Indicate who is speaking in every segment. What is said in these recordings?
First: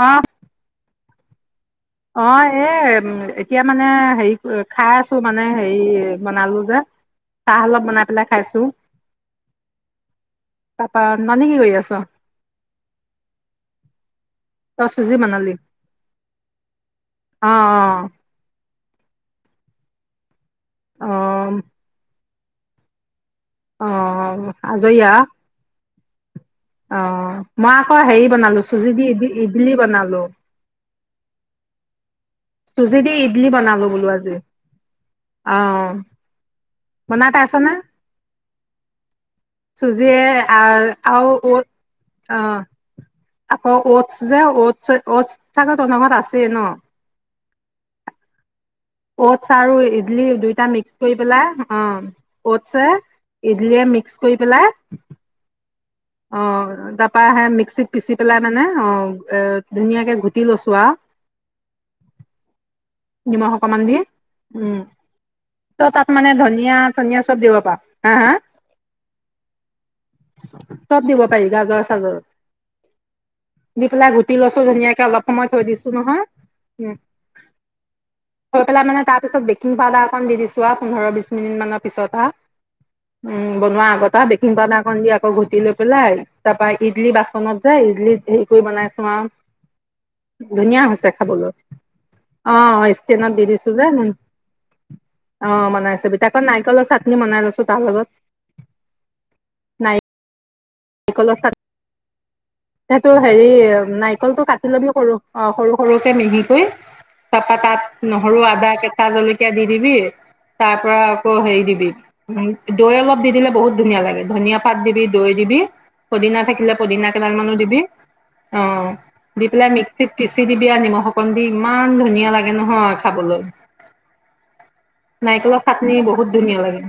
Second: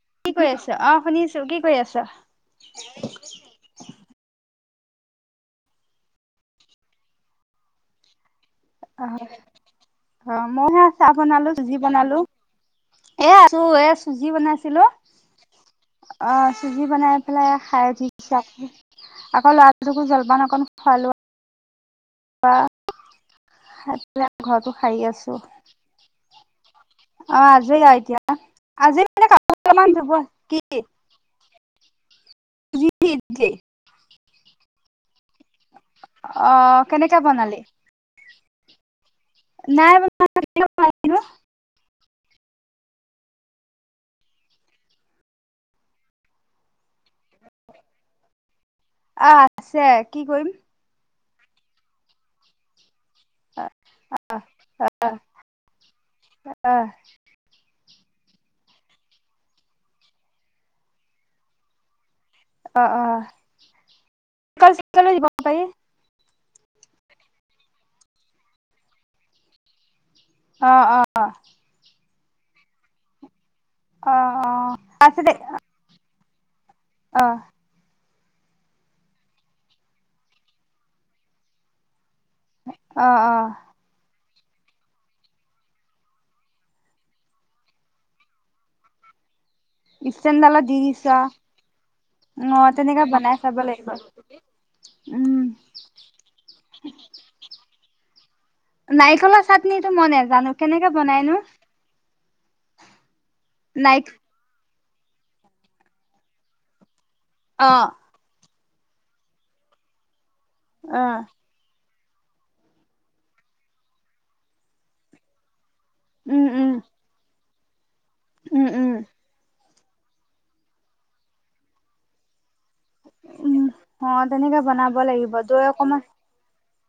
Speaker 1: অ',
Speaker 2: কি কৰি আছ অ শুনিছো ি [inaudible] [inaudible]
Speaker 1: অ এ এতিয়া মানে হেৰি খাই আছো মানে হেৰি বনালো যে চাহ অলপ বনাই পেলাই খাইছো
Speaker 2: অ অ মইহে
Speaker 1: তাৰপা
Speaker 2: চাহ
Speaker 1: ননী
Speaker 2: বনালো
Speaker 1: কি কৰি
Speaker 2: চুজি
Speaker 1: আছ?
Speaker 2: বনালো এ আছো এ চুজি বনাইছো হেল্ল
Speaker 1: তই চুজি বনালি
Speaker 2: অ চুৰজি বনাই
Speaker 1: অ',
Speaker 2: পেলাই খাই
Speaker 1: অ',
Speaker 2: উঠিছো আক ল'ৰাটোকো জলপান অকণমান খোৱালো
Speaker 1: অ',
Speaker 2: অ খাই
Speaker 1: অ',
Speaker 2: পেলায় ঘৰতো
Speaker 1: আজৰি
Speaker 2: সাৰি
Speaker 1: আও
Speaker 2: আছো
Speaker 1: অ মই
Speaker 2: আজৰি
Speaker 1: আকৌ
Speaker 2: আৰু এতিয়া
Speaker 1: হেৰি বনালো চুজি
Speaker 2: আজি
Speaker 1: দি
Speaker 2: মানে
Speaker 1: ই
Speaker 2: কাপোৰ
Speaker 1: ইডলি
Speaker 2: অলপমান ধুব
Speaker 1: বনালো
Speaker 2: কি
Speaker 1: চুজি দি ইডলি বনালো বোলো আজি অহ
Speaker 2: অ কেনেকে বনালি? নাই
Speaker 1: চুজিয়ে আ
Speaker 2: বনালো
Speaker 1: আৰু অটছ অ আক অটছ যে অটছ থাকে তহঁতৰ ঘৰত আছে ন
Speaker 2: অ
Speaker 1: অটছ আৰু
Speaker 2: আছে কি
Speaker 1: ইডলি
Speaker 2: কৰিম
Speaker 1: দুইটা মিক্স কৰি পেলাই অ অটছে ইডলিয়ে মিক্স কৰি পেলাই অ তাৰ পৰা আহে মিক্সিত। পিচি পেলাই মানে অ এ ধুনীয়াকে ঘুটি লৈছো আৰু।
Speaker 2: অ
Speaker 1: নিমখ অকমান দি উম
Speaker 2: অ দিব পাৰি
Speaker 1: ত তাত মানে ধনীয়া ধনিয়া চনিয়া চব দিব পাৰ হা হা।
Speaker 2: অ অ
Speaker 1: চব দিব পাৰি গাজৰ চাজৰ। দি পেলাই
Speaker 2: অ
Speaker 1: ঘুটি
Speaker 2: অ
Speaker 1: লৈছো ধুনীয়াকে অলপ সময় থৈ দিছো নহয়। উম
Speaker 2: আহ।
Speaker 1: থৈ পেলাই মানে তাৰ পিছত বেকিং পাউদাৰ অকন দিছো আৰু পোন্ধৰ বিশ মিনিট মানৰ পিছত আ।
Speaker 2: অ অ
Speaker 1: উম বনোৱা আগতা দেখ পাউদাৰকণ দি আকৌ ঘুটি লৈ পেলাই তাৰ পৰাা ইডলি বাচনত যাই ইডলিত হেৰি কৰি বনাইচো আৰু।
Speaker 2: ইষ্টেণ্ডডালত দি
Speaker 1: ধুনীয়া
Speaker 2: দিছ
Speaker 1: হৈছে খাবলৈ।
Speaker 2: অ
Speaker 1: অহ-অহ
Speaker 2: তেনেকে
Speaker 1: ষ্টেনত
Speaker 2: বনাই
Speaker 1: দি
Speaker 2: চাব
Speaker 1: দিছো যে।
Speaker 2: লাগিব উম
Speaker 1: অহ বনাই চাবি তাৰ পা নাৰিকলৰ চাটনি বনাই লৈছো তাৰ লগত।
Speaker 2: নাৰিকলৰ চাটনিটো মই নেজানো। কেনেকে বনাইনো?
Speaker 1: টো হেৰি
Speaker 2: নাইক
Speaker 1: নাৰিকলটো কাটি [unintelligible] কৰু অ সৰু সৰুকে মিহি কৰি। তাৰ পা
Speaker 2: অ
Speaker 1: তাত নহৰু আদা। কেচা জলকীয়া দি দিবি। তাৰ পৰা
Speaker 2: অ
Speaker 1: আকৌ হেৰি দিবি। দৈ অলপ দি দিলে বহুত ধুনীয়া লাগে, ধনীয়া পাত দিবি দৈ দিবি। পদিনা
Speaker 2: উম উম
Speaker 1: থাকিলে পদিনা মানু দিবি। অ
Speaker 2: উম উম
Speaker 1: দিপেলাই মিক্স পিচি দিবি আৰু নিমখ অকণ দি ইমান ধুনীয়া লাগে নহয়। খাবলৈ,
Speaker 2: উম অ তেনেকে বনাব লাগিব
Speaker 1: নাৰিকলৰ
Speaker 2: দৈ
Speaker 1: চাটনি
Speaker 2: অকমান
Speaker 1: বহুত ধুনীয়া লাগে।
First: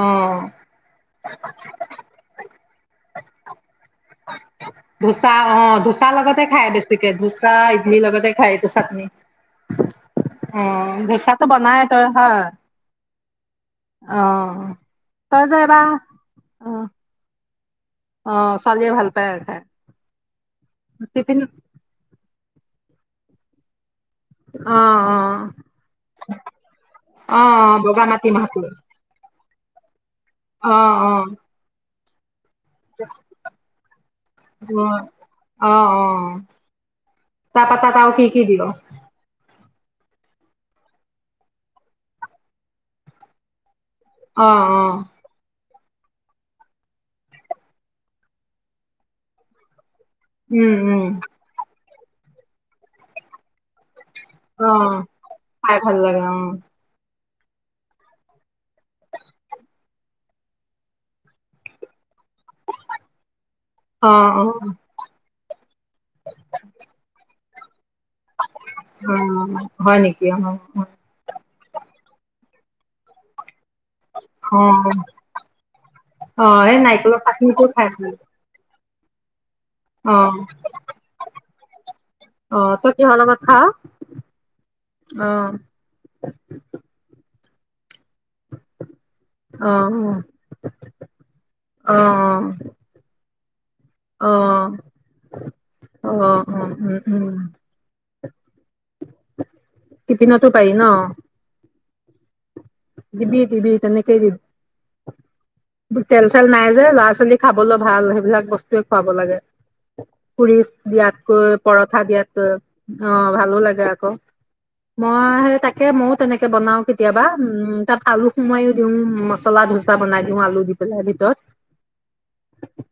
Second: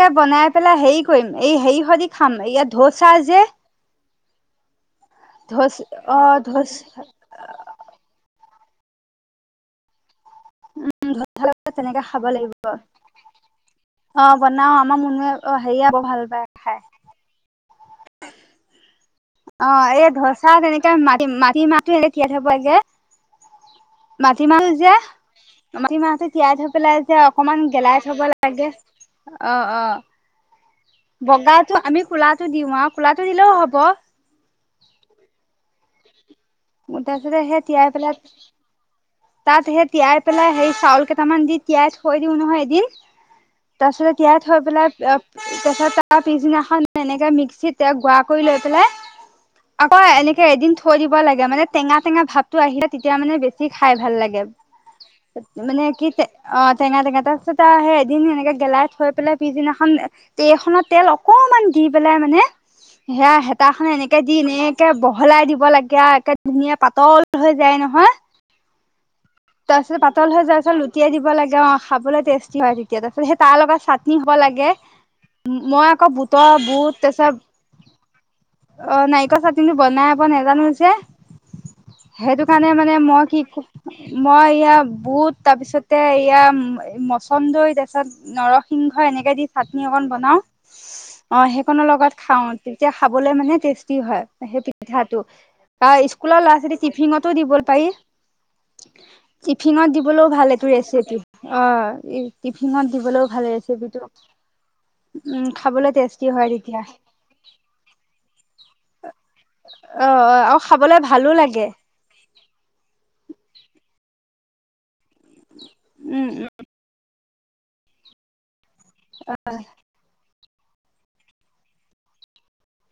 Speaker 1: অ
Speaker 2: বনাই পেলাই হেৰি কৰিম এই হেৰি সেইদি খাম ইয়া ঢৌচা যে।
Speaker 1: ধোচা অ
Speaker 2: ধচ
Speaker 1: ধোচা
Speaker 2: অ
Speaker 1: লগতে খাই
Speaker 2: ধচ
Speaker 1: বেছিকে ধোচা, ইডলি লগতে। খাই এইটো চাটনি। অ
Speaker 2: ধচা
Speaker 1: ধোচাটো বনাইএ
Speaker 2: তেনেকে
Speaker 1: তই
Speaker 2: খাব
Speaker 1: হয়,
Speaker 2: লাগিব অ
Speaker 1: অহ
Speaker 2: বনাও আমাৰ মুনুৱে
Speaker 1: তই
Speaker 2: অ
Speaker 1: যে এইবাৰ
Speaker 2: হেৰিয়া বৰ ভাল পায় খাই
Speaker 1: অহ অ ছোৱালীয়ে ভাল পায় আৰু খাই।
Speaker 2: চাহ তেনেকে
Speaker 1: টিফিন
Speaker 2: মা [unintelligible] বাগে [unintelligible] মাটি মাহ
Speaker 1: অ
Speaker 2: যে,
Speaker 1: অ
Speaker 2: মাটিমাহতে তিয়াই থৈ পেলাই যে
Speaker 1: অ
Speaker 2: অকমান গেলাই
Speaker 1: বগা
Speaker 2: থব
Speaker 1: মাটি মাহটো
Speaker 2: লাগে। অহ-অহ
Speaker 1: অ অ
Speaker 2: বগা জো আমি খলাত টো দিওঁ আৰু কোলাটো দিলেও হ'ব।
Speaker 1: অহ-অহ
Speaker 2: ম তাপিছতে সেই তিয়াই পেলাই তাত সেই তিয়াই পেলাই হেৰি, চাউল কেইটামান দি তিয়াই থৈ দিওঁ নহয় এদিন। তাপিছতে তিয়াই
Speaker 1: অ
Speaker 2: থৈ
Speaker 1: অ
Speaker 2: পেলাই তাপাছত, তাৰ পিছদিনাখন এনেকে মিক্সিত তে গুৰা কৰি লৈ পেলাই আকৌ এনেকে এদিন
Speaker 1: উম
Speaker 2: থৈ
Speaker 1: উম
Speaker 2: দিব লাগে। তেতিয়া মানে টেঙা-টেঙা ভাবটো আহিলে, তেতিয়া মানে বেছি খাই ভাল লাগে।
Speaker 1: অ খাই
Speaker 2: মানে
Speaker 1: ভাল
Speaker 2: কি,
Speaker 1: লাগে
Speaker 2: অ' টেঙা-টেঙা ত ত তাৰ সেই এদিন সেনেকে গেলাই থৈ পেলাই পিছদিনাখন, তে এ খনত তেল অকনমান দি পেলাই নে, সেয়া হেতাখনে
Speaker 1: অ
Speaker 2: এনেকে দি
Speaker 1: অ
Speaker 2: এনেকে বহলাই দিব লাগে আও কে ধুনীয়া পাতল হৈ যায় ন হা,
Speaker 1: অ
Speaker 2: তাপিছত
Speaker 1: হয় নেকি
Speaker 2: পাতল
Speaker 1: অ
Speaker 2: হৈ যোৱাৰ পিছত লুটিয়াই দিব লাগে আও খাবলৈ টেষ্টি হয় তেতিয়া তাৰপিছত, সেই তালগত চাটনি হ'ব
Speaker 1: অ
Speaker 2: লাগে। মই আকৌ
Speaker 1: অ এই
Speaker 2: বুটৰ-বুট
Speaker 1: নাৰিকলৰ
Speaker 2: তাৰপিছত
Speaker 1: চাটনিটো খাই ভাল লাগে।
Speaker 2: অ' নাইকলৰ ছাট কিন্তু বনাই
Speaker 1: অ
Speaker 2: আব নাজানো যে?
Speaker 1: অ
Speaker 2: সেইটোকাৰণে
Speaker 1: তই
Speaker 2: মানে
Speaker 1: কিহৰ
Speaker 2: মই
Speaker 1: লগত
Speaker 2: কি-ক,
Speaker 1: খাৱ
Speaker 2: মই ইয়া
Speaker 1: অ
Speaker 2: বুট তাৰপিছতে এয়া ম- মছলা কন্দৈ, তাৰপিছত নৰসিংহ হয় এনেকে দি
Speaker 1: অ
Speaker 2: চাটনি অকণ বনাও। অ' সেইকনৰ
Speaker 1: অ
Speaker 2: লগত
Speaker 1: অ
Speaker 2: খাও, তেতিয়া খাবলে মানে টেষ্ট কি হয়
Speaker 1: অ
Speaker 2: সেই পিঠাটো?
Speaker 1: অ অ
Speaker 2: স্কুলৰ ল'ৰা-ছোৱালীক
Speaker 1: উম উম
Speaker 2: টিফিনতো দিব পাৰি। টিফিনত দিবলৈও
Speaker 1: টিফিনতো
Speaker 2: ভাল এইটো
Speaker 1: পাৰি ন
Speaker 2: ৰেচিপি। অ'। অ' ই
Speaker 1: দিবি দিবি তেনেকেই
Speaker 2: উম খাবলৈ
Speaker 1: দিবি।
Speaker 2: টেষ্টি হয়
Speaker 1: তেল-চেল নাই
Speaker 2: তেতিয়া অ
Speaker 1: যে ল'ৰা-ছোৱালীৰ খাবলৈ ভাল, সেইবিলাক বস্তুয়ে খুৱাব লাগে।
Speaker 2: অ
Speaker 1: পুৰি
Speaker 2: আৰু খাবলে ভালো
Speaker 1: দিয়াতকৈ,
Speaker 2: লাগে
Speaker 1: পৰঠা দিয়াতকৈ। অ'। অ' ভালো লাগে আকৌ। মই সেই তাকে ময়ো
Speaker 2: উম
Speaker 1: তেনেকে বনাও কেতিয়াবা। উম, তাত আলু সোমাই দিওঁ মছলা-ধোচা বনাই দি আলু দি পেলাই ভিতৰত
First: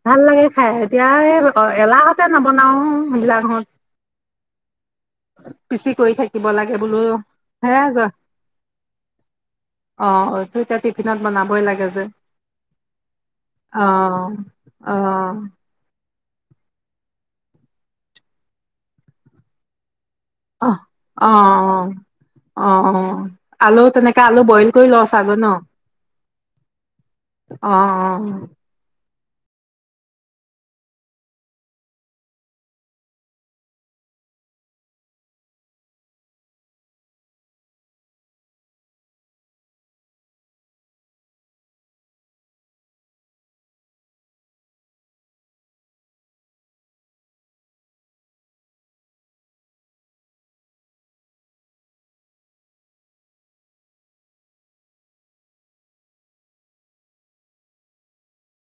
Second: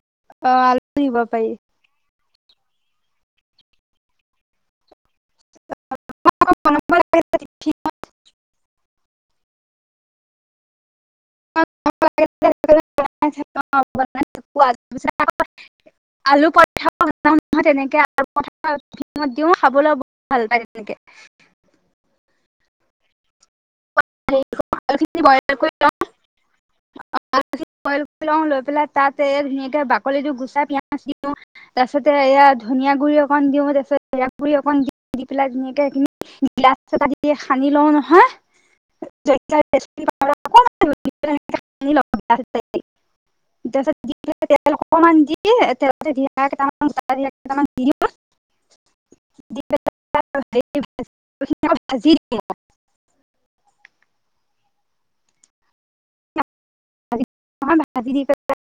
Speaker 1: ভাল লাগে
Speaker 2: অ
Speaker 1: খাই,
Speaker 2: আলু
Speaker 1: এতিয়া
Speaker 2: দিব
Speaker 1: অ' এলাহত তে নবনাও, [unintelligible] পিচি কৰি থাকিব লাগে বোলো,
Speaker 2: পাৰি
Speaker 1: হে যোৱা। অ' অ' পিনত বনাবই লাগে যে। অ', অ'।
Speaker 2: আলু পৰঠাও [unintelligible] এনেকে [unintelligible] ত দিওঁ। খাবলৈ বৰ ভাল পায়
Speaker 1: অ',
Speaker 2: তেনেকে।
Speaker 1: অ'-অ'-অ'। অ' - অ'। আলু তেনেকে আলু বইল
Speaker 2: [unintelligible]
Speaker 1: কৰি লছ
Speaker 2: আলুখিনি
Speaker 1: আগৈ ন?
Speaker 2: বইল কৰি লওঁ। [unintelligible]
Speaker 1: অ', অ'।
Speaker 2: লৈ পেলাই তাত তে ধুনীয়াকে বাকলিটো গুচাই পিয়াজ দিওঁ। তাৰ পিছতে এয়া ধনিয়া গুৰি অকন দিওঁ। তাৰ পিছত সেয়া গুৰি অকন দি, দি পেলাই ধুনীয়াকে সেইখিনি গিলাচ এটা দি সানি লওঁ নহয়। [unintelligible] [inaudible] অকমান ভাজি [unintelligible]